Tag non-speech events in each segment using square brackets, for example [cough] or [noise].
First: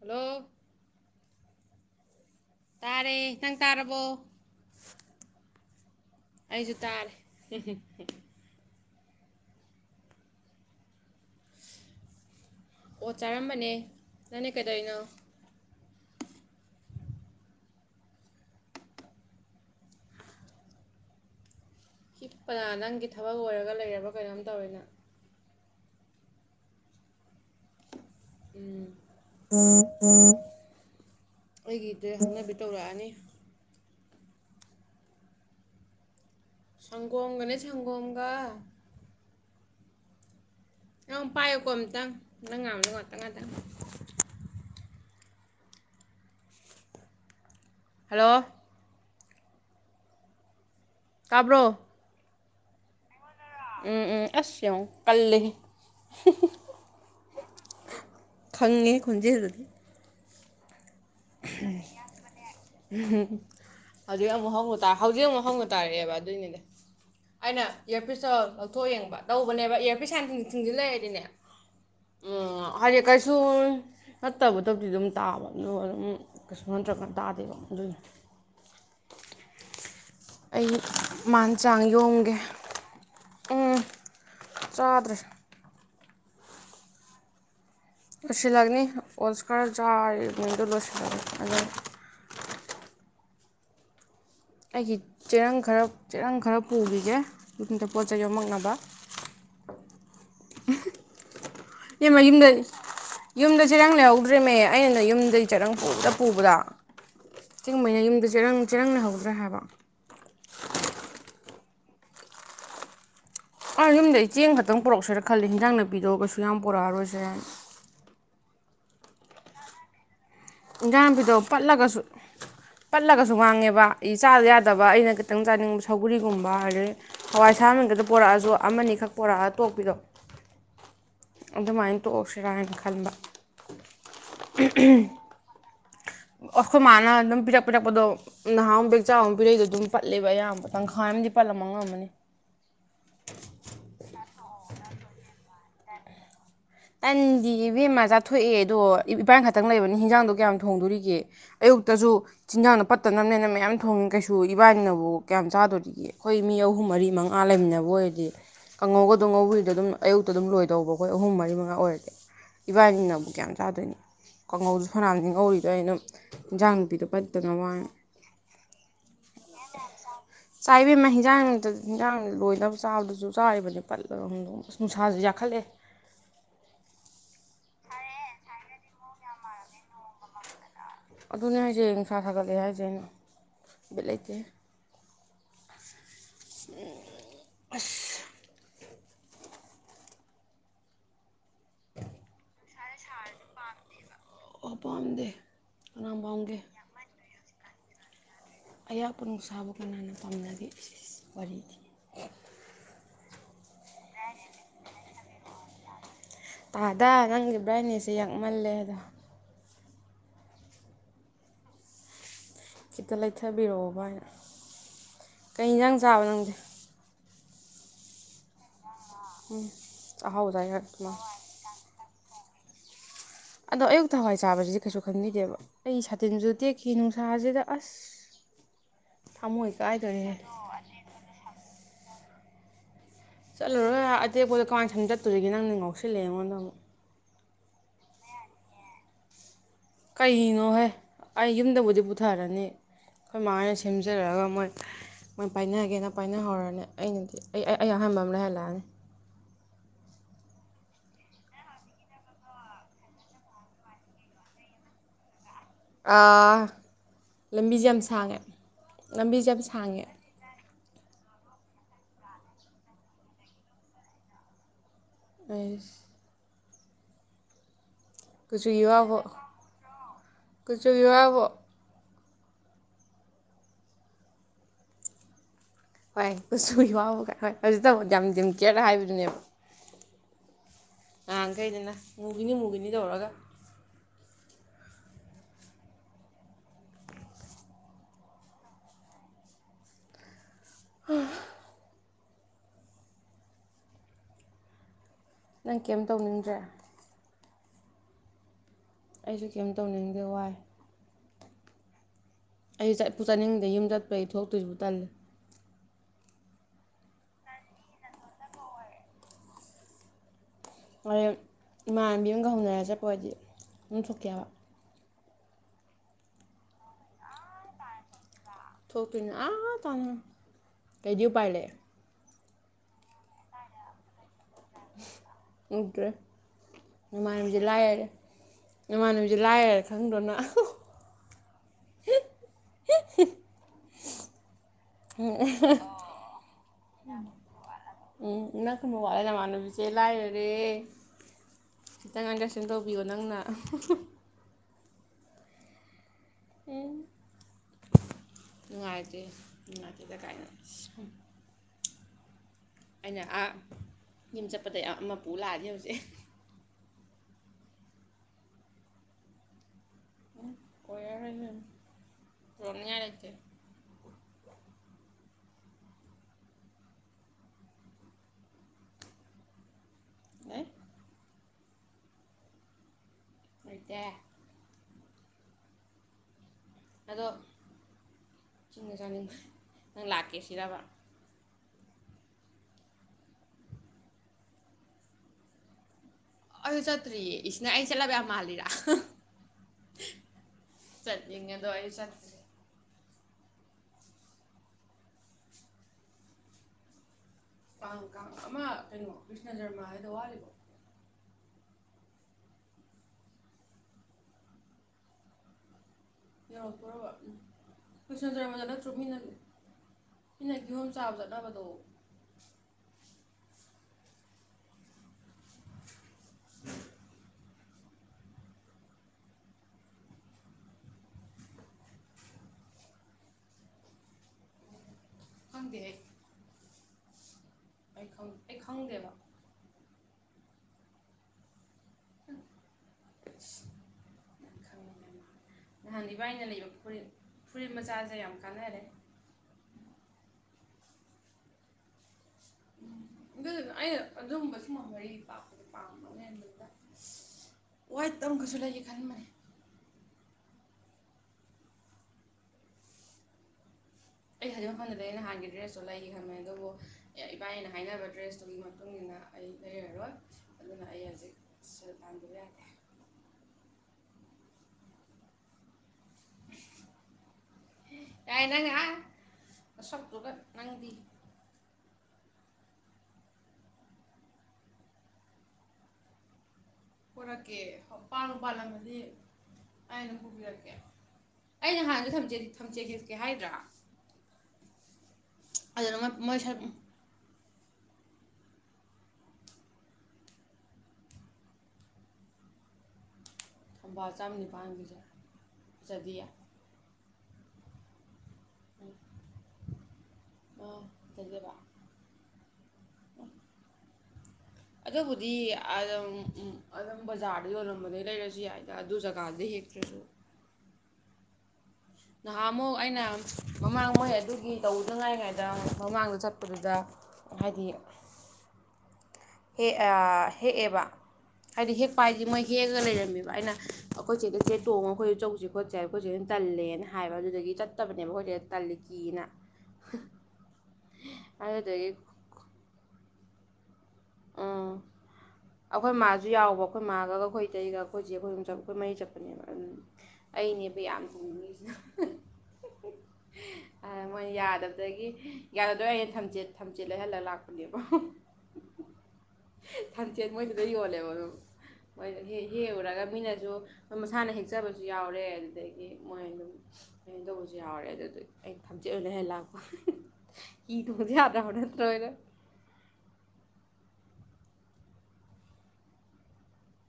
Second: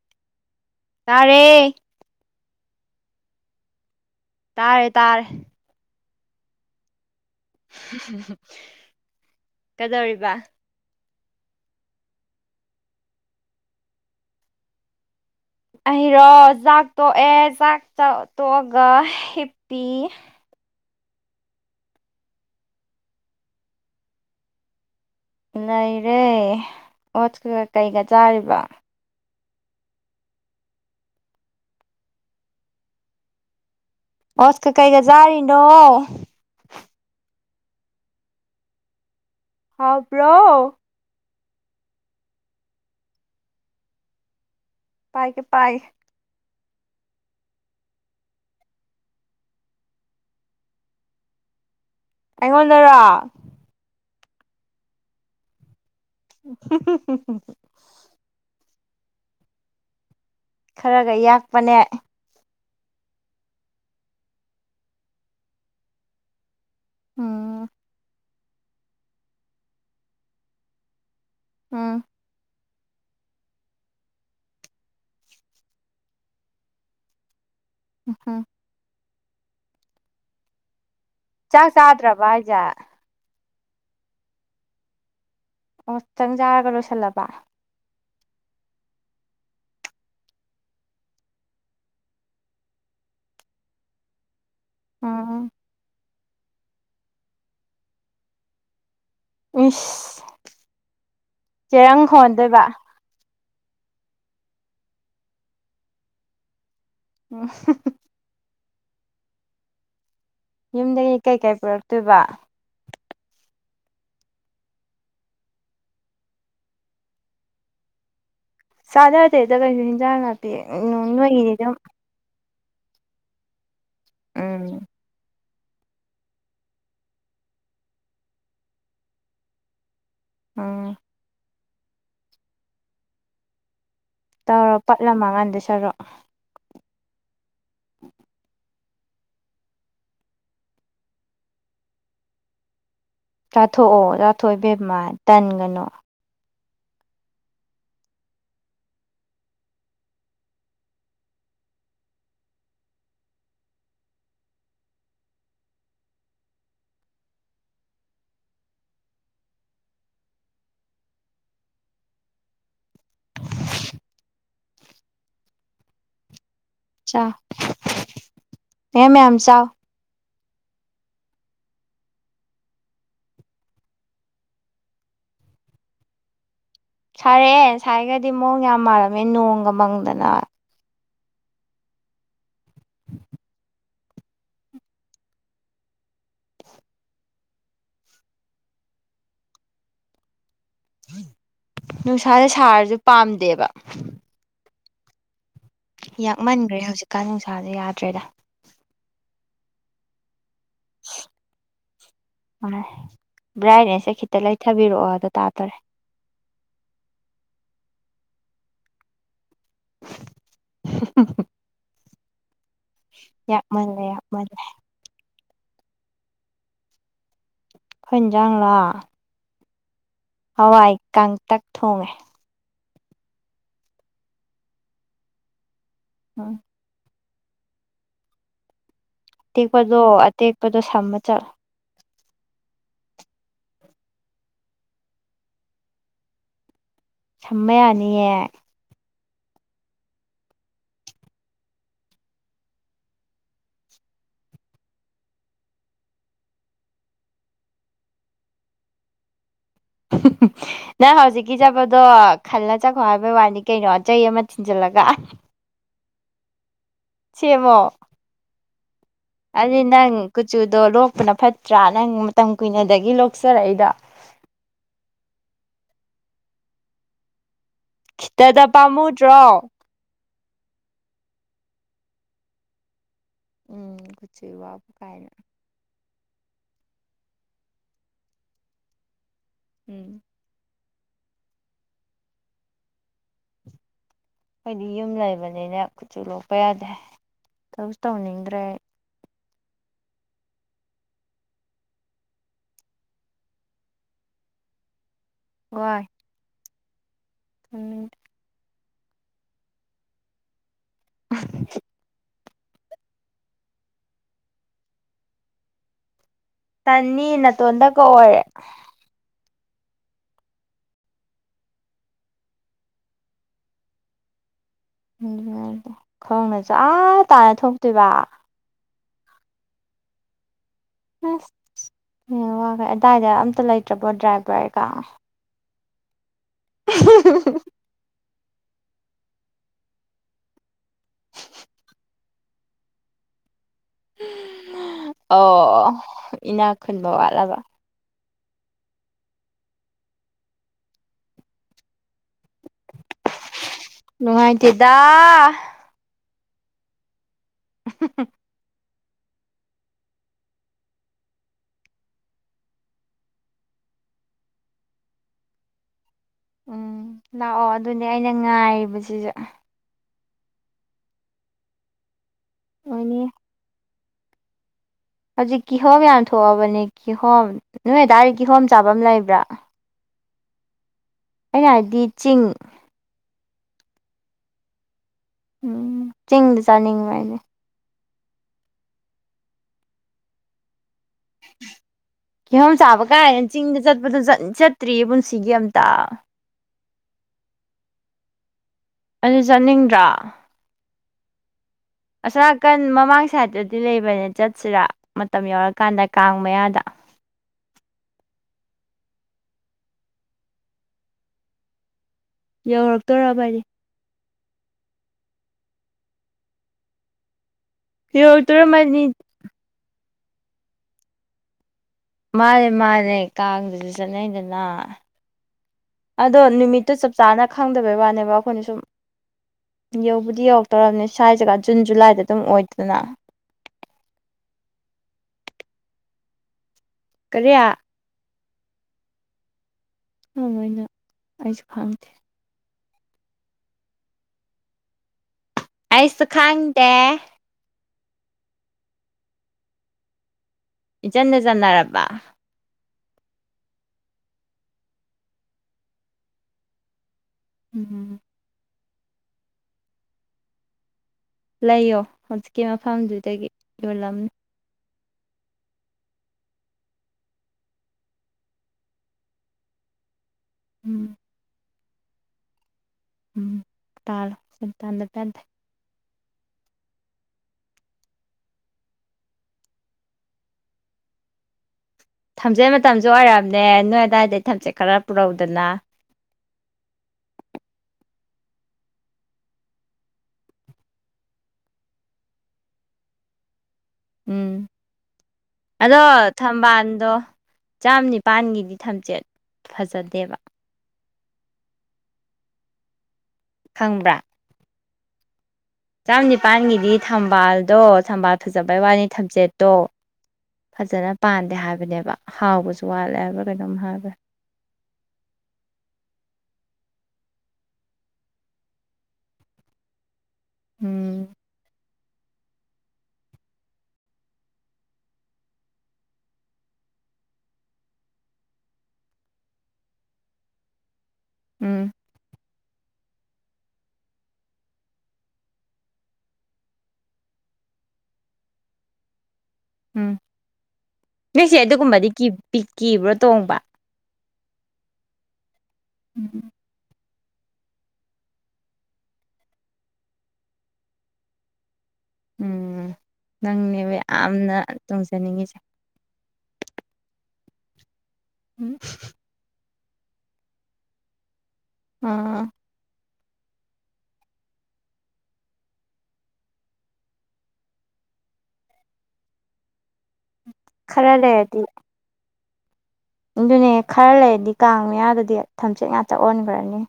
Hello. ꯇꯥꯔꯦ ꯇꯥꯔꯦ ꯅꯪ ꯇꯥꯔꯕꯣ ꯇꯥꯔꯦ-ꯇꯥꯔꯦ꯫ ꯑꯩꯁꯨ ꯇꯥꯔꯦ꯫ [unintelligible] ꯀꯩꯗꯧꯔꯤꯕ꯫ ꯑꯣꯠ ꯆꯥꯔꯝꯕꯅꯦ ꯅꯪꯅ ꯀꯩꯗꯧꯏꯅꯣ꯫ ꯑꯩꯔꯣ ꯆꯥꯛ ꯇꯣꯛꯑꯦ ꯆꯥꯛ ꯇꯣꯛꯑꯒ ꯍꯤꯞꯄꯤ ꯍꯤꯞꯄꯅ ꯅꯪꯒꯤ ꯊꯕꯛ ꯑꫭꯥꯔꯒ ꯂꯩꯔꯕꯥ ꯀꯩꯅꯣꯝ ꯇꯧꯋꯦꯅꯪ꯫ ꯂꯩꯔꯦ ꯑꯣ ꯑꯗꯨꯒ ꯀꯩꯒ ꯆꯥꯔꯤꯕ ꯑꯩꯒꯤꯗ ꯍꯩꯅꯕꯤ ꯇꯧꯔꯛꯑꯅꯤ꯫ ꯑꯣꯁꯀ ꯀꯩꯒ ꯥꯔꯤꯅꯣ ꯁꯪꯒꯣꯝꯒꯅꯦ ꯁꯪꯒꯣꯝꯒ꯫ ꯍꯥꯎꯕ꯭ꯔꯣ ꯅꯪ ꯄꯥꯏꯌꯨꯀꯣ ꯑꯃꯝꯛꯇꯪ ꯅꯪ ꯉꯥꯡꯝꯗ ꯉꯥꯛꯇꯪ ꯉꯥꯛꯇꯪ꯫ ꯄꯥꯏ ꯀ ꯄꯥꯏ ꯍꯜꯂꯣ꯫ ꯇꯥꯕ꯭ꯔꯣ꯫ ꯑꯩꯉꯣꯟꯗꯔꫭ꯫ ꯎꯝ ꯎꯝ ꯑꯁꯤꯁꯨ ꯀꯜꯂ [inaudible] ꯈꯪꯉꯦ ꯈꯣꯟꯖꯦꯜꯗꯨꯗꯤ꯫ ꯈꯔꯒ ꯌꯥꯛꯄꯅꯦ꯫ ꯍꯧꯖꯤꯛ ꯑꯃꯨꯛ ꯍ ꯍꯧꯖꯤꯛ ꯑꯃꯨꯛ ꯍꯅ ꯇꯥꯔꯛꯑꯦꯕ ꯑꯗꯨꯏꯅꯤꯅꯦ ꯑꯩꯅ ꯎꯝ ꯑꯦꯔꯄꯤꯁꯇꫭ ꯂꯧꯊꯣꯛ ꯌꯦꯡꯕ ꯇꯧꯕꯅꯦꯕ ꯑꯦꯌꯥꯔꯄꯤꯁ ꯍꯥꯟꯅ ꯊꯤꯡ ꯊꯤꯡꯖꯤꯟ ꯂꯩꯔꯗꯤꯅꯦ ꯎꯝ ꯎꯝ ꯍꯥꯏꯗꯤ ꯀꯩꯁꯨ ꯅꯠꯇꯕꯗꯧꯗꯤ ꯑꯗꯨꯝ ꯇꯥꯕ ꯗꫭ ꯑꯗꯨ ꯎꯝ ꯀ꯭ꯔꯤꯁꯃꯟꯗ꯭ꯔꯀ ꯇꯥꯗꯦꯕꯣ ꯍꯝ ꯑꯩ ꯃꯥꯟ ꯆꯥꯛ ꯆꯥꯡ ꯆꯥꯗ꯭ꯔꯕ ꯌꯣꯝꯒꯦ ꯍꯥꯏꯁꯦ꯫ ꯎꯝ ꯆꯥꯗ꯭ꯔꯦ꯫ ꯑꯣ ꯆꯪꯖꯥꯒ ꯂꯣꯏꯁꯤꯜꯂꯕ꯫ ꯂꯣꯏꯁꯤꯜꯂꯒꯅꯤ ꯑꯣꯟꯁ ꯈꯔ ꯆꯥꯔꯤꯕ ꯃꯤꯡꯗꯨ ꯂꯣꯏꯁꯤꯜꯂꯅꯤ ꯑꯗꯨ ꯑꯩꯒꯤ ꯎꯝ ꯆꯦꯔꯪ ꯈꯔ ꯆꯦꯔꯪ ꯈꯔ ꯄꯨꯈꯤꯒꯦ ꯌꯨꯝꯗ ꯄꯣꯠ ꯆꯩ ꯌꯣꯝꯃꯛꯅꯕ ꯏꯁ ꯆꯦꯔꯪ ꯏꯕꯦꯝꯃ ꯌꯨꯝꯗ ꯍꯣꯟꯗꯣꯏꯕ ꯌꯨꯝꯗ ꯆꯦꯔꯪ ꯂꯩꯍꯧꯗ꯭ꯔꯦꯃꯦ ꯑꯩꯅ ꯌꯨꯝꯗꯒꯤ ꯆꯦꯔꯪ ꯄꯨꯕꯗ ꯄꯨꯕꯗ ꯎꯝ ꯁꯤꯒꯨꯝꯕꯩꯅ ꯌꯨꯝꯗ ꯆꯦꯔꯪ ꯆꯦꯔꯪ ꯂꯩꯍꯧꯗ꯭ꯔꯦ ꯍꯥꯏꯕ ꯌꯨꯝꯗꯒꯤ ꯀꯩꯀꯩ ꯄꯨꯔꯛꯇꯣꯏꯕ ꯑꯥ ꯌꯨꯝꯗꯩꯩ ꯆꯦꯡ ꯈꯛꯇꯪ ꯄꯣꯔꯛꯁꯤꯔꯥ ꯈꯜꯂꯦ ꯍꯤꯟꯖꯥꯡ ꯅꯥꯄꯤꯗꯣ ꯀꯩꯁꯨ ꯌꯥꯝ ꯄꯣꯔꯛꯑꯔꯣꯏꯁꯤꯔꯥ ꯆꯥꯅꯗꯦꯗ ꯀꯩꯁꯨ ꯍꯤꯟꯖꯥꯡ ꯅꯥ ꯏꯟꯖꯥꯡ ꯅꯥꯄꯤꯗꯣ ꯅꯣꯏꯒꯤ ꯑꯗꯨꯝ ꯄꯠꯂꯒꯁꯨ ꯄꯠꯂꯒꯁꯨ ꯃꯥꯡꯉꯦꯕ ꯆꯥꯗ ꯎꯝ ꯌꯥꯗꯕ ꯑꯩꯅ ꯈꯤꯇꯪ ꯆꯥꯅꯤꯡꯕ ꯁꯧꯒ꯭ꯔꯤꯒꯨꯝꯕ ꯑꯗꯩ ꯍꯋꯥꯏ ꯑꯁꯥꯪꯕꯤꯒꯗꯣ ꯄꯣꯔꯛꯑꯁꯨ ꯑꯃꯅꯤꯈꯛ ꯄꯣꯔꯛꯑꯒ ꯇꯣꯛꯄꯤꯗꯣ ꯎꯝ ꯑꯗꯨꯃꯥꯏꯅ ꯇꯣꯛꯑꯁꯤꯔꯥ ꯍꯥꯏꯅ ꯈꯟꯕ ꯇꯧꯔꯣ ꯄꯠꯂ ꯃꯥꯡꯍꯟꯗꯨꯏ ꯁꯔꯨꯛ ꯑꯩꯈꯣꯏ ꯃꯥꯅ ꯑꯗꯨꯝ ꯄꯤꯔꯛ ꯄꯤꯔꯛꯄꯗꯣ ꯅꯍꯥꯟꯃꯨꯛ ꯕꯦꯛꯆꯥꯎ ꯑꯃ ꯄꯤꯔꯛꯏꯗꯣ ꯑꯗꯨꯝ ꯄꯠꯂꯦꯕ ꯑꯌꯥꯝꯕ ꯇꯪꯈꯥꯏ ꯑꯃꯗꯤ ꯄꯠꯂ ꯃꯥꯡꯉꯝꯃꯅꯤ ꯆꯥꯊꯣꯛꯑꯣ ꯊꯣ ꯏꯕꯦꯝꯃ ꯇꯟꯒꯅꯣ ꯇꯟꯗꯤ ꯕꯦꯝꯃ ꯆꯥꯊꯣꯛꯑꯦ ꯑꯗꯣ ꯏꯕꯥꯏꯟ ꯈꯛꯇꯪ ꯂꯩꯕꯅꯤ ꯍꯤꯟꯖꯥꯡꯗꯣ ꯀꯌꯥꯝ ꯊꯣꯡꯗꯣꯔꯤꯒꯦ ꯑꯌꯨꯛꯇꯁꯨ ꯏꯟꯖꯥꯡꯗꯣ ꯄꯠꯇꯅꯕꯅꯦꯅ ꯃꯌꯥꯝ ꯊꯣꯡꯉꯦ ꯀꯩꯁꯨ ꯏꯕꯥꯅꯤꯅꯕꯨ ꯀꯌꯥꯝ ꯆꯥꯗꯣꯔꯤꯒꯦ ꯑꯩꯈꯣꯏ ꯃꯤ ꯑꯍꯨꯝ ꯃꯔꯤ ꯃꯉꯥ ꯂꯩꯃꯤꯟꯅꯕ ꯑꯣꯏꯔꯗꯤ ꯀꯥꯡꯉꯧꯒꯗꯣ ꯉꯧꯕꯗ ꯑꯗꯨꯝ ꯑꯌꯨꯛꯇ ꯑꯗꯨꯝ ꯂꯣꯏꯗꯧꯕ ꯑꯩꯈꯣꯏ ꯑꯍꯨꯝ ꯃꯔꯤ ꯃꯉꯥ ꯏꯕꯥꯏꯅꯤꯅꯕꯨ ꯀꯌꯥꯝ ꯆꯥꯗꯣꯏꯅꯣ ꯀꯥꯡꯍꯧꯁꯨ ꯐꯅꯌꯥꯝꯅꯦ ꯉꯧꯔꯤꯗꯣ ꯑꯩꯅ ꯏꯟꯖꯥꯡ ꯅꯨꯄꯤꯗꯣ ꯆꯥꯎ ꯄꯠꯇꯅꯕ ꯋꯥꯅ ꯃꯌꯥꯝ ꯃꯌꯥꯝ ꯆꯥꯎ ꯆꯥꯏ ꯏꯕꯦꯃ ꯍꯤꯟꯖꯥꯡꯗ ꯍꯤꯟꯖꯥꯡ ꯂꯣꯏꯅꯕ ꯆꯥꯕꯗꯁꯨ ꯆꯥꯔꯤꯕꯅꯤ ꯄꯠꯂ [unintelligible] ꯑꯁ ꯅꯨꯡꯁꯥꯁꯨ ꯌꯥꯛꯈꯠꯂꯛꯑꯦ ꯁꯥꯔꯛꯑꯦ ꯉꯥꯁꯥꯏꯒꯗꯤ ꯃꯑꯣꯡ ꯌꯥꯝ ꯃꯥꯜꯂꯝꯃꯦ ꯅꯣꯡꯒ ꯃꯪꯗꯅ ꯑꯗꯨꯅꯦ ꯍꯥꯏꯁꯦ ꯅꯨꯡꯁꯥ ꯁꯥꯒꯠꯂꯛꯑꯦ ꯍꯥꯏꯁꯦ ꯑꯩꯅ ꯕꯤꯠ ꯂꯩꯇꯦ ꯑꯁ [inaudible] ꯅꯨꯡꯁꯥꯥꯁꯦ ꯁꯥꯔꯁꯨ ꯄꯥꯝꯗꯦꯕ ꯄꯥꯝꯗꯦ ꯀꯅꯥꯝ ꯄꯥꯝꯒꯦ ꯌꯥꯛꯃꯟꯈ꯭ꯔꯦ ꯍꯧꯖꯤꯛꯀꯥꯟ ꯅꯨꯡꯁꯥꯥꯁꯦ ꯌꯥꯗꯦ ꯇ꯭ꯔꯦꯗ ꯑꯌꯥꯛꯄ ꯅꯨꯡꯁꯥꯕꯨ ꯀꯅꯥꯅ ꯄꯥꯝꯅꯒꯦ ꯏꯁ ꯏꯁ ꯋꯥꯔꯤꯗꯤ ꯕ꯭ꯔꯥꯏꯠꯅꯦꯁꯁꯦ ꯈꯤꯇ ꯂꯩꯊꯕꯤꯔꯛꯑꯣ ꯍꯥꯏꯗꯣ ꯇꯥꯗꯣꯔꯦ ꯇꯥꯗ ꯅꯪꯒꯤ ꯕ꯭ꯔꯥꯏꯠꯅꯦꯁꯁꯦ ꯌꯥꯛꯃꯜꯂꯦ ꯑꯗꯣ ꯈꯤꯇ ꯌꯥꯛꯃꯜꯂꯦ ꯂꯩꯊꯕꯤꯔꯛꯑꯣꯕꯥꯅ ꯌꯥꯛꯃꯜꯂꯦ ꯀꯩ ꯌꯦꯟꯁꯥꯡ ꯆꯥꯕ ꯅꯪꯗꯤ ꯈꯣꯏ ꯏꯟꯖꯥꯡꯂꯥ ꯎꯝ ꯍꯋꯥꯏ ꯀꯥꯡꯇꯛ ꯊꯣꯡꯉꯦ ꯑꯗꯣ ꯑꯌꯨꯛꯇ ꯍꯋꯥꯏ ꯆꯥꯕꯁꯤꯗꯤ ꯀꯩꯁꯨ ꯈꯟꯕꯤꯗꯦꯕ ꯑꯩ ꯁꯥꯇꯤꯟꯁꯨ ꯎꯝ ꯇꯦꯛꯈꯤ ꯅꯨꯡ ꯁꯥꯖꯤꯗ ꯑꯁ ꯊꯃꯣꯏ ꯑꯇꯦꯛꯄꯗꯣ ꯀꯥꯏꯗꯣꯔꯦꯍꯦ ꯑꯇꯦꯛꯄꯗꯣ ꯁꯝꯃ ꯆꯠꯂꯣ ꯆꯠꯂꯔꯣꯏ ꯑꯇꯦꯛꯄꯣꯗ ꯀꯃꯥꯏꯅ ꯁꯝꯃ ꯆꯠꯇꯣꯏꯒꯦ ꯅꯪꯅ ꯉꯥꯎꯁꯤꯜꯂꯛꯑꯦ ꯑꯩꯉꯣꯟꯗ ꯑꯃꯨꯛ ꯁꯝꯕ ꯌꯥꯅꯤꯌꯦ ꯀꯔꯤꯅꯣꯍꯣꯏ ꯑꯩ ꯌꯨꯝꯗꯕꯨꯗꯤ ꯄꯨꯊꯔꯅꯤ ꯑꯩꯈꯣꯏ ꯃꯥꯃꯅ ꯁꯦꯝꯖꯔꯒ ꯃꯣꯏ ꯃꯣꯏ ꯄꯥꯏꯅꯒꯦꯅ ꯄꯥꯏꯅꯍꯧꯔꯅꯤ ꯑꯩꯅꯗꯤ ꯑꯩ ꯑꯩ ꯑꯍꯟꯕ ꯑꯃ ꯂꯩꯍꯜꯂꯛꯑꯅꯤ ꯅꯪ ꯍꯧꯖꯤꯛꯀꯤ ꯆꯠꯄꯗꯣ ꯈꯜꯂ ꯆꯠꯈꯣ ꯍꯥꯏꯕꯩ ꯋꯥꯅꯤ ꯀꯩꯅꯣ ꯆꯩ ꯑꯃ ꯊꯤꯟꯖꯤꯜꯂꯒ ꯑꯥ ꯁꯦꯝꯃꯣ ꯂꯝꯕꯤꯁꯦ ꯌꯥꯝ ꯁꯥꯡꯉꯦ ꯂꯝꯕꯤꯁꯦ ꯌꯥꯝ ꯁꯥꯡꯉꯦ ꯗꯣ ꯂꯣꯛꯄꯅ ꯐꯠꯇ꯭ꯔꯥ ꯅꯪ ꯃꯇꯝ ꯀꯨꯏꯅꯗꯒꯤ ꯂꯣꯛꯆꯔꯛꯏꯗꯣ ꯑꯩ ꯈꯤꯇꯗ ꯀꯨꯆꯨꯒꯤ ꯋꯥꯕꯨ ꯄꯥꯝꯃꯨꯗ꯭ꯔꯣ ꯀꯨꯆꯨꯒꯤ ꯋꯥꯕꯨ ꯎꯝ ꯀꯨꯆꯨꯒꯤ ꯋꯥꯕꯨ ꯀꯥꯏꯅ ꯍꯣꯏ ꯀꯨꯆꯨꯒꯤ ꯋꯥꯕꯨ ꯍꯣꯏ ꯍꯧꯖꯤꯛꯇꯕꯨ ꯌꯥꯝ ꯗꯦꯝ ꯀꯦꯔꯗ ꯍꯥꯏꯕꯗꯨꯅꯦꯕ ꯎꯝ ꯅꯍꯥꯟꯈꯩꯗꯅ ꯃꯨꯒꯤꯅꯤ ꯃꯨꯒꯤꯅꯤ ꯇꯧꯔꯒ ꯑꯩꯗꯤ ꯌꯨꯝ ꯂꯩꯕꯅꯤꯅ ꯀꯨꯆꯨ ꯂꯣꯛꯄ ꯌꯥꯗꯦ ꯇꯧꯁꯨ ꯇꯧꯅꯤꯡꯗ꯭ꯔꯦ ꯅꯪ ꯀꯩꯝ ꯇꯧꯅꯤꯡꯗ꯭ꯔꯦ ꯑ ꯑꯩꯁꯨ ꯀꯩꯝ ꯇꯧꯅꯤꯡꯗꯦ ꯋꯥꯏ ꯑ ꯑꯩ ꯆꯠꯄꯨ ꯆꯠꯅꯤꯡꯗꯦ ꯌꯨꯝ ꯆꯠꯄꯒꯤ ꯊꯣꯛꯇꯣꯏꯕꯨ ꯇꯜꯂꯦ ꯇꯟꯅꯤ ꯅꯇꯣꯟꯗꯀ ꯑꯣꯏꯔꯦ ꯑ ꯏꯃꯥꯟꯅꯕꯤ ꯑꯃꯒ ꯍꯧꯅꯔꯒ ꯆꯠꯄ ꯑꯣꯏꯗꯤ ꯑꯗꯨꯝ ꯊꯣꯛꯈꯤ ꯌꯥꯕ ꯎꯝ ꯈꯣꯡꯅꯖꯨ ꯑꯥ ꯇꯥꯟꯅ ꯊꯣꯛꯇꯣꯏꯕ ꯊꯣꯛꯇꯣꯏꯅꯦ ꯑꯥ ꯇꯥꯟꯅ ꯀꯩꯗꯤ ꯎꯄꯥꯏ ꯂꯩ ꯎ ꯋꯥꯈꯩ ꯑꯗꯥꯏꯗ ꯑꯝꯇ ꯂꯩꯇ꯭ꯔꯕꯣ ꯗ꯭ꯔꯥꯏꯚ ꯕꯔꯒ [unintelligible] ꯅꯃꯥꯟꯅꯕꯤꯖꯦ ꯂꯥꯏꯔꯔꯦ ꯅꯃꯥꯟꯅꯕꯤꯁꯦ ꯂꯥꯏꯔꯔꯦ ꯈꯪꯗ꯭ꯔꯣ ꯅꯪ [inaudible] [inaudible] ꯑꯣ ꯏꯅꯥ ꯈꯨꯟꯕ ꯋꯥꯠꯂꯕ꯫ ꯏ ꯅ ꯈ ꯃꯀꯦ ꯃꯅꯦ ꯆꯦ ꯂꯥꯑꯔꯦ ꯈꯤꯇꯪ ꯑꯥꯏꯀꯦꯁꯟ ꯇꯧꯕꯤꯌꯣ ꯅꯪꯅ ꯇꯗ ꯏ ꯅꯨꯡꯉꯥꯏ ꯉꯜꯂꯤꯗꯗ ꯀꯥꯏꯅ ꯑꯩꯅꯥ ꯑꯥ ꯌꯨꯝ ꯆꯠꯄꯗ ꯑꯃ ꯄꯨ ꯂꯥꯛꯑꯗꯤ ꯍꯧꯖꯤꯛ꯫ ꯎꯝ ꯂꯥꯛꯑꯣ ꯑꯗꯨꯅꯦ ꯑꯩꯅ ꯉꯥꯏꯔꯤꯕꯁꯤꯁꯨ꯫ ꯀꯣꯏꯌꯥꯔ ꯂꯩ ꯑꯣꯏꯅꯤ ꯍꯧꯖꯤꯛ ꯀꯤꯍꯣꯝ ꯌꯥꯝ ꯊꯣꯛꯑꯕꯅꯦ ꯀꯤꯍꯣꯝ ꯅꯣꯏꯃꯤ ꯑꯗꯨꯗꯥꯋꯥꯏꯗ ꯀꯤꯍꯣꯝ ꯆꯥꯐꯝ ꯂꯩꯕ꯭ꯔꯥ ꯂꯩ ꯑꯩꯅ ꯍꯥꯏꯗꯤ ꯆꯤꯡ ꯃꯗ ꯎꯝ ꯆꯂꯤ ꯆꯅꯤꯡ ꯃꯅꯦ ꯆꯤꯡꯅ ꯆꯥꯅꯤꯡꯕ ꯅꯪ ꯂꯥꯛꯀꯦ ꯁꯤꯔꯕ ꯀꯤꯍꯣꯝ ꯆꯥꯕ ꯀꯥꯏꯦ ꯆꯤꯡꯗ ꯆꯠꯄꯗ ꯆꯠꯇ꯭ꯔꯤꯌꯦ ꯄꯨꯟꯁꯤꯒꯤ ꯑꯝꯇ ꯑꯩꯁꯨ ꯆꯠꯇ꯭ꯔꯤꯌꯦ ꯏꯁ ꯅꯪ ꯑꯩ ꯆꯠꯂꯕ ꯌꯥꯝ ꯃꯥꯜꯂꯤꯔꯥ꯫ ꯑꯗꯨ ꯆꯠꯅꯤꯡꯗ꯭ꯔꯥ ꯆꯠꯅꯤꯡꯉꯦ ꯑꯗꯣ ꯑꯩ ꯆꯠꯇ꯭ꯔꯤ ꯑꯁꯀꯟ ꯃꯃꯥꯡ ꯁꯥꯏꯠꯗꯗꯤ ꯂꯩꯕꯅꯦ ꯆꯠꯁꯤꯔꯥ ꯃꯇꯝ ꯌꯧꯔꯀꯥꯟꯗ ꯀꯥꯡ ꯃꯌꯥꯗ꯫ ꯑ ꯀꯥꯃ ꯀꯩꯅꯣ ꯀ꯭ꯁꯅꯖꯔꯃ ꯑꯦꯗꯣ ꯋꯥꯂꯤꯕꯣ ꯌꯧꯔꯛꯇꯣꯏꯣꯔ ꯕꯥ ꯍꯥꯏꯗꯤ꯫ ꯑ ꯄꯨ꯭ꯔꯣ ꯎ ꯀꯗꯔꯃꯗꯅ ꯌꯧꯔꯛꯇꯣꯔꯃꯅꯤ ꯇ꯭ꯔꯨꯃꯤꯅꯂꯦ ꯑꯩꯅ ꯀꯤꯌꯣꯝ ꯆꯥꯕ ꯆꯠꯅꯕꯗꯣ꯫ ꯃꯥꯅꯦ ꯃꯥꯅꯦ ꯀꯥꯡꯗꯁꯨ ꯆꯠꯅꯩꯗꯅ ꯑꯗꯣ ꯅꯨꯃꯤꯠꯇꯨ ꯆꯞ ꯆꯥꯅ ꯈꯪꯗꯕꯩ ꯋꯥꯅꯦꯕ ꯑꯩꯈꯣꯏꯅ ꯁꯨꯝ ꯌꯧꯕꯗꯤ ꯌꯧꯔꯛꯇꯧꯔꯕꯅꯤ ꯁ꯭ꯋꯥꯏ ꯖꯒꯥ ꯖꯨꯟ ꯖꯨꯂꯥꯏꯗ ꯑꯗꯨꯝ ꯑꯣꯏꯗꯅ ꯍꯗꯦ ꯀꯔꯤ ꯑꯩ ꯑꯩ ꯈꯪꯗꯦꯕ ꯑꯪ ꯑꯣꯏꯅ ꯑꯩꯁꯨ ꯐꯪꯉꯦ [unintelligible] ꯅꯍꯥꯟ ꯑꯩꯁꯨ ꯏꯕꯥꯏꯅ ꯂꯩꯕ ꯈꯪꯗꯦ ꯐꯨꯔꯤꯜ ꯐꯨꯔꯤꯜ ꯃꯆꯥꯁꯤ ꯌꯥꯝ ꯀꯥꯟꯔꯦ ꯏꯆꯟꯅ ꯆꯟꯅꯔꯕ꯫ ꯎꯝ ꯑꯗꯨꯗꯨꯅ ꯑꯩꯅ ꯑꯗꯨꯝꯕ ꯁꯨꯝꯕ ꯃꯩ ꯄꯥꯛꯄ ꯄꯥꯝꯕ ꯃꯗ ꯋꯥ ꯎꯝ ꯇꯝ ꯀꯁꯨ ꯂꯩ ꯜꯃ ꯂꯩꯌꯣ ꯍꯧꯖꯤꯛꯀꯤ ꯃꯐꯝꯗꯨꯗꯒꯤ ꯝ ꯃꯗꯩꯅ ꯅꯍꯥꯟꯒꯤ ꯗ꯭ꯔꯦꯁꯇꯣ ꯂꯩꯒ ꯈꯟꯕ ꯑꯗꯨꯕꯨ ꯏꯄꯥ ꯏ ꯑꯩꯅ ꯍꯥꯏꯅꯕ ꯗ꯭ꯔꯦꯁꯇꯨꯒꯤ ꯃꯇꯨꯡ ꯏꯟꯅ ꯑꯩ ꯂꯩꯔꯔꯣꯏ ꯎꯝ ꯁ꯭ꯔꯗꯥꯥꯟꯖꯂꯦ ꯇꯜ ꯆ ꯇꯥꯟꯗ ꯄꯦꯟꯗ ꯌꯥꯏꯅꯉ ꯁꯛꯇꯣꯒ ꯅꯪꯗꯤ ꯊꯝꯖꯩ ꯃꯇꯝꯁꯨ ꯑꯣꯏꯔꯝꯅꯦ ꯅꯣꯏ ꯑꯗꯨꯋꯥꯏꯗꯩ ꯊꯝꯆꯦꯠ ꯈꯔ ꯄꯨꯔꯧꯗꯅ ꯄꯣꯔꯛꯀꯦ ꯄꯥꯜꯂꯨ ꯄꯥꯜꯂꯝꯃꯗꯤ ꯑꯩꯅ ꯄꯨꯕꯤꯔꯛꯀꯦ ꯑꯩꯅ ꯍꯥꯟꯅꯁꯨ ꯊꯝꯖ ꯍꯦꯞꯀꯦ ꯍꯥꯏꯗ꯭ꯔꯥ ꯎꯝ ꯑꯗꯨꯅ ꯑꯗꯣ ꯃꯣꯏ ꯃꯣꯏ ꯁꯠ ꯊꯝꯕꯥꯜꯗꯣ ꯆꯥꯝ ꯅꯤꯄꯥꯜꯒꯤꯗꯤ ꯊꯝꯆꯦꯠ ꯐꯖꯗꯦꯕ ꯊꯕꯥ ꯆꯥꯝ ꯅꯤꯄꯥꯥꯟꯒꯤꯁꯦ ꯆꯝꯅꯤ ꯄꯥꯟꯒꯤꯗꯤ ꯊꯝꯕꯥꯜꯗꯣ ꯊꯝꯕꯥꯜ ꯐꯖꯕꯩ ꯋꯥꯅꯤ ꯊꯝꯖꯦꯠꯇꯣ ꯐꯖꯅ ꯐꯖꯗꯦꯕ ꯄꯥꯟꯗꯦ ꯍꯥꯏꯕꯅꯦꯕ ꯍꯥꯎꯕꯁꯨ ꯋꯥꯠꯂꯦ ꯍꯥꯏꯕ꯭ꯔꯥ ꯀꯩꯅꯣꯝ ꯍꯥꯏꯕ꯭ꯔꯦ ꯑꯗꯨꯕꯨꯗꯤ ꯑꯗꯨꯝ ꯑꯗꯨꯝ ꯕꯖꯥꯔꯗ ꯌꯣꯟꯜꯂꯝꯝꯕꯗꯒꯤꯩ ꯂꯩꯔꯁꯨ ꯌꯥꯏꯗ ꯑꯗꯨ ꯖꯒꯥꯗ ꯍꯦꯛꯇ꯭ꯔꯁꯨ ꯎꯝ ꯅꯍꯥꯃꯨꯛ ꯑꯩꯅ ꯃꯃꯥꯡꯉꯩ ꯑꯗꯨꯒꯤ ꯇꯧꯗꯉꯥꯏꯉꯩꯗ ꯃꯃꯥꯡꯗ ꯆꯠꯄꯗꯨꯗ ꯍꯥꯏꯗꯤ ꯍꯦ ꯍꯦ ꯑꯣꯏ ꯑꯗꯤ ꯎꯝ ꯍꯦꯛ ꯄꯥꯏꯝꯩ ꯍꯦꯛꯑꯒ ꯂꯩꯔꯝꯃꯦꯕ ꯑꯩꯅ ꯑꯩꯈꯣꯏ ꯆꯦꯗ ꯆꯦ ꯇꯣꯡꯉꯒ ꯑꯩꯈꯣꯏ ꯆꯧꯁꯦ ꯈꯣꯠꯁꯦ ꯍꯥꯏꯕ ꯑꯩꯈꯣꯏ ꯆꯦꯗꯅ ꯇꯜꯂꯦꯅ ꯍꯥꯏꯕ ꯑꯗꯨꯗꯒꯤ ꯆꯠꯇꯕꯅꯦꯕ ꯑꯩꯈꯣꯏ ꯆꯦꯗ ꯇꯜꯂꯤ ꯀꯤꯅ ꯎꯝ ꯅꯣꯏꯁꯦ ꯑꯗꯨꯗꯒꯤ ꯑꯗꯨꯒꯨꯝꯕꯗꯤ ꯄꯤ ꯀꯕ꯭ꯔꯣ ꯇꯣꯡꯕ ꯑꯥ ꯑꯩꯈꯣꯏ ꯃꯥꯁꯨ ꯌꯥꯎꯕ ꯑꯩꯈꯣꯏ ꯃꯥꯒ ꯑꯩꯈꯣꯏꯇꯩꯒ ꯑꯩꯈꯣꯏꯁꯦ ꯑꯩꯈꯣꯏꯗꯝ ꯆꯠꯄ ꯑꯩꯈꯣꯏ ꯃꯔꯤ ꯆꯠꯄꯅꯦꯕ ꯑꯗꯨꯝ ꯑꯩꯅꯦꯕ ꯌꯥꯝ ꯆꯉꯤꯁꯤ ꯎꯝ ꯅꯪꯅꯦꯕ ꯃꯣꯏꯅ ꯌꯥꯝꯅ ꯇꯣꯡꯖꯅꯤꯡꯉꯤꯁꯦ ꯊꯝꯆꯦ ꯂꯩꯍꯜꯂꯒ ꯂꯥꯛꯄꯅꯦꯕ ꯎꯝ ꯊꯝꯨ ꯦꯛ ꯃꯣꯏꯗꯤꯗ ꯋꯥꯣꯂꯦꯕꯣ [unintelligible] ꯑꯥ ꯍꯦꯛꯎꯨꯔꯒ ꯃꯤꯅ ꯑꯗꯨ ꯃꯁꯥꯅ ꯍꯦꯛꯆꯕꯁꯨ ꯌꯥꯎꯔꯦ ꯑꯗꯨꯗꯒꯤ ꯃꯣꯏ ꯑꯗꯨꯝ ꯀꯃꯩꯅꯅ ꯇꯧꯕꯁꯨ ꯌꯥꯎꯔꯦ ꯑꯗꯨꯗ ꯑ ꯊꯝꯖꯦꯠ ꯑꯣꯏꯅ ꯍꯦꯛ ꯂꯥꯛꯄ ꯏ ꯈꯔ ꯇꯖꯤꯦ ꯌꯥꯗ ꯂꯩꯔꯗꯤ ꯍꯧꯅ ꯇꯣꯏꯔ ꯑꯗꯨꯅꯦ ꯈꯔ ꯂꯩꯔꯗꯤ ꯀꯥꯡ ꯃꯌꯥꯗꯨꯗꯤ ꯊꯝꯆꯦꯠ ꯉꯥꯛꯇ ꯑꯣꯟꯈ꯭ꯔꯅꯤ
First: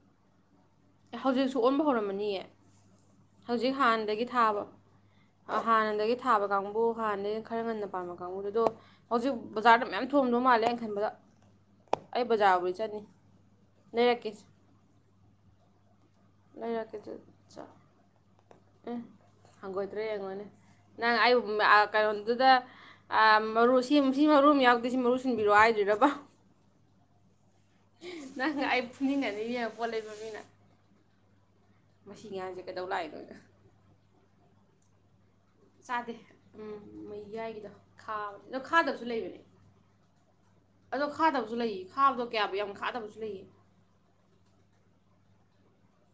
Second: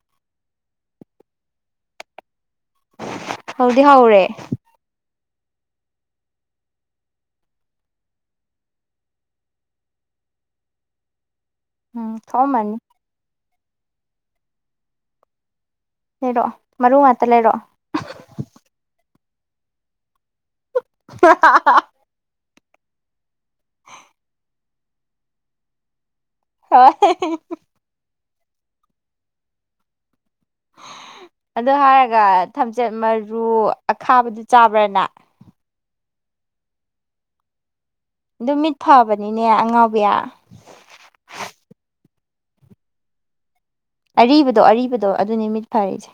ꯑꯦ ꯍꯧꯖꯤꯛꯁꯨ ꯑꯣꯟꯕ ꯍꯧꯔꯝꯃꯅꯤꯌꯦ ꯍꯧꯖꯤꯛ ꯍꯧꯗꯤ ꯍꯧꯔꯦ ꯍꯥꯟꯅꯗꯒꯤ ꯊꯥꯕ ꯍꯥꯟꯅꯗꯒꯤ ꯊꯥꯕ ꯀꯥꯡꯕꯨ ꯍꯥꯟꯅꯗꯒꯤ ꯈꯔ ꯉꯟꯅ ꯄꯥꯟꯕꯥꯝꯕ ꯀꯥꯡꯕꯨꯗꯨ ꯑꯗꯣ ꯍꯧꯖꯤꯛ ꯕꯖꯥꯔꯗ ꯃꯌꯥꯝ ꯊꯣꯝꯗꯧ ꯃꯥꯜꯂꯦ ꯑꯩꯅ ꯈꯟꯕꯗ ꯎꯝ ꯑꯩ ꯖꯥ ꯊꯣꯛꯑꯝꯃꯅꯤ ꯆꯅꯤ ꯅꯔ ꯀꯁ ꯂꯩꯔꯛꯑꯣ ꯃꯔꯨ ꯂꯩꯔꯀꯦꯗꯨ ꯉꯥꯛꯇ ꯂꯩꯔꯛꯑꯣ ꯆ ꯎ ꯍꯪꯒꯣꯏꯇ꯭ꯔꯦ ꯌꯦꯡꯉꯣꯟꯅꯦ ꯅꯪ ꯑꯩ ꯀꯩꯅꯣꯗꯨꯗ ꯎꯝ ꯃꯔꯨ ꯁꯤ ꯁꯤ ꯃꯔꯨꯝ ꯌꯥꯛ ꯑꯗꯨ ꯁꯤ ꯃꯔꯨ ꯁꯤꯟꯕꯤꯔꯣ ꯍꯥꯏꯗꯣꯏꯔꯕ [inaudible] ꯅꯪ ꯑꯩ ꯄꯨꯅꯤꯡꯉꯅꯤ ꯌꯦꯡꯉ ꯄꯣꯠ ꯂꯩꯕ ꯃꯤꯅ ꯎ [inaudible] [inaudible] ꯑꯗꯨ ꯍꯥꯏꯔꯒ ꯃꯁꯤ ꯑꯉꯥꯡꯁꯦ ꯀꯩꯗꯧ ꯊꯝꯆꯦꯠ ꯂꯥꯛꯏꯅꯣꯅ ꯃꯔꯨ ꯑꯈꯥꯕꯗꯨ ꯆꯥꯕ ꯕꯥꯏ ꯅꯥꯏꯠ ꯆꯥꯗꯦ ꯎꯝ ꯃꯩ ꯌꯥꯏꯒꯤꯗꯣ ꯈꯥ ꯑꯗꯨ ꯃꯤꯠ ꯈꯥꯗꯕꯁꯨ ꯂꯩꯕꯅꯦ ꯐꯕꯅꯤꯅꯦ ꯑꯉꯥꯎꯕꯤꯌꯥ ꯑꯗꯣ ꯈꯥꯗꯕꯁꯨ ꯂꯩ ꯐꯥꯕꯗꯣ ꯀꯌꯥꯕꯨ ꯌꯥꯝ ꯐꯥꯗꯕꯁꯨ ꯂꯩꯌꯦ ꯑꯔꯤꯕꯗꯣ ꯑꯔꯤꯕꯗꯣ ꯑꯗꯨꯅꯤ ꯃꯤꯠ ꯐꯔꯛꯁꯦ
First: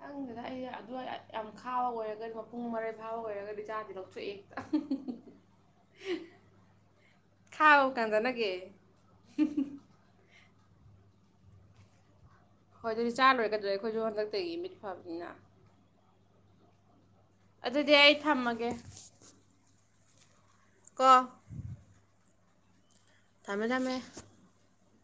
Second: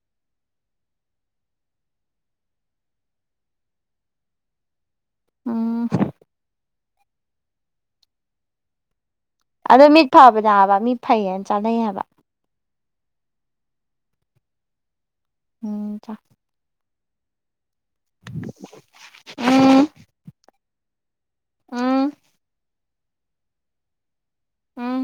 ꯅꯪꯁꯤꯗ ꯑꯩ ꯑꯗꯨ ꯌꯥꯝ ꯈꯥꯕ ꯑꯣꯏꯔꯒꯗꯤ ꯃꯄꯨꯡ ꯃꯔꯩ ꯐꯥꯕ ꯑꯣꯏꯔꯒꯗꯤ ꯆꯥꯗꯤ ꯂꯧꯊꯣꯛꯑꯦ ꯍꯦꯛꯇ ꯎꯝ ꯈꯥꯎꯥꯎ ꯀꯥꯟꯗ ꯅꯒꯦ ꯑꯗ ꯃꯤ ꯐꯥꯕ ꯌꯥꯕ ꯃꯤ ꯐꯩꯌꯦꯅ ꯆꯥꯅꯩꯌꯦꯕ ꯍꯣꯏ ꯑꯗꯨꯗꯤ ꯆꯥꯔꯨꯔꯦꯒꯗ꯭ꯔꯦ ꯑꯩꯈꯣꯏꯁꯨ ꯍꯟꯗꯛꯇꯒꯤ ꯃꯤꯠ ꯐꯕꯅꯤꯅ ꯎꯝꯇ ꯑꯗꯨꯗꯤ ꯑꯩ ꯊꯝꯃꯒꯦ ꯎꯝ ꯀꯣ ꯎꯝ ꯇꯃꯦꯡꯂꯃꯦ ꯎꯝ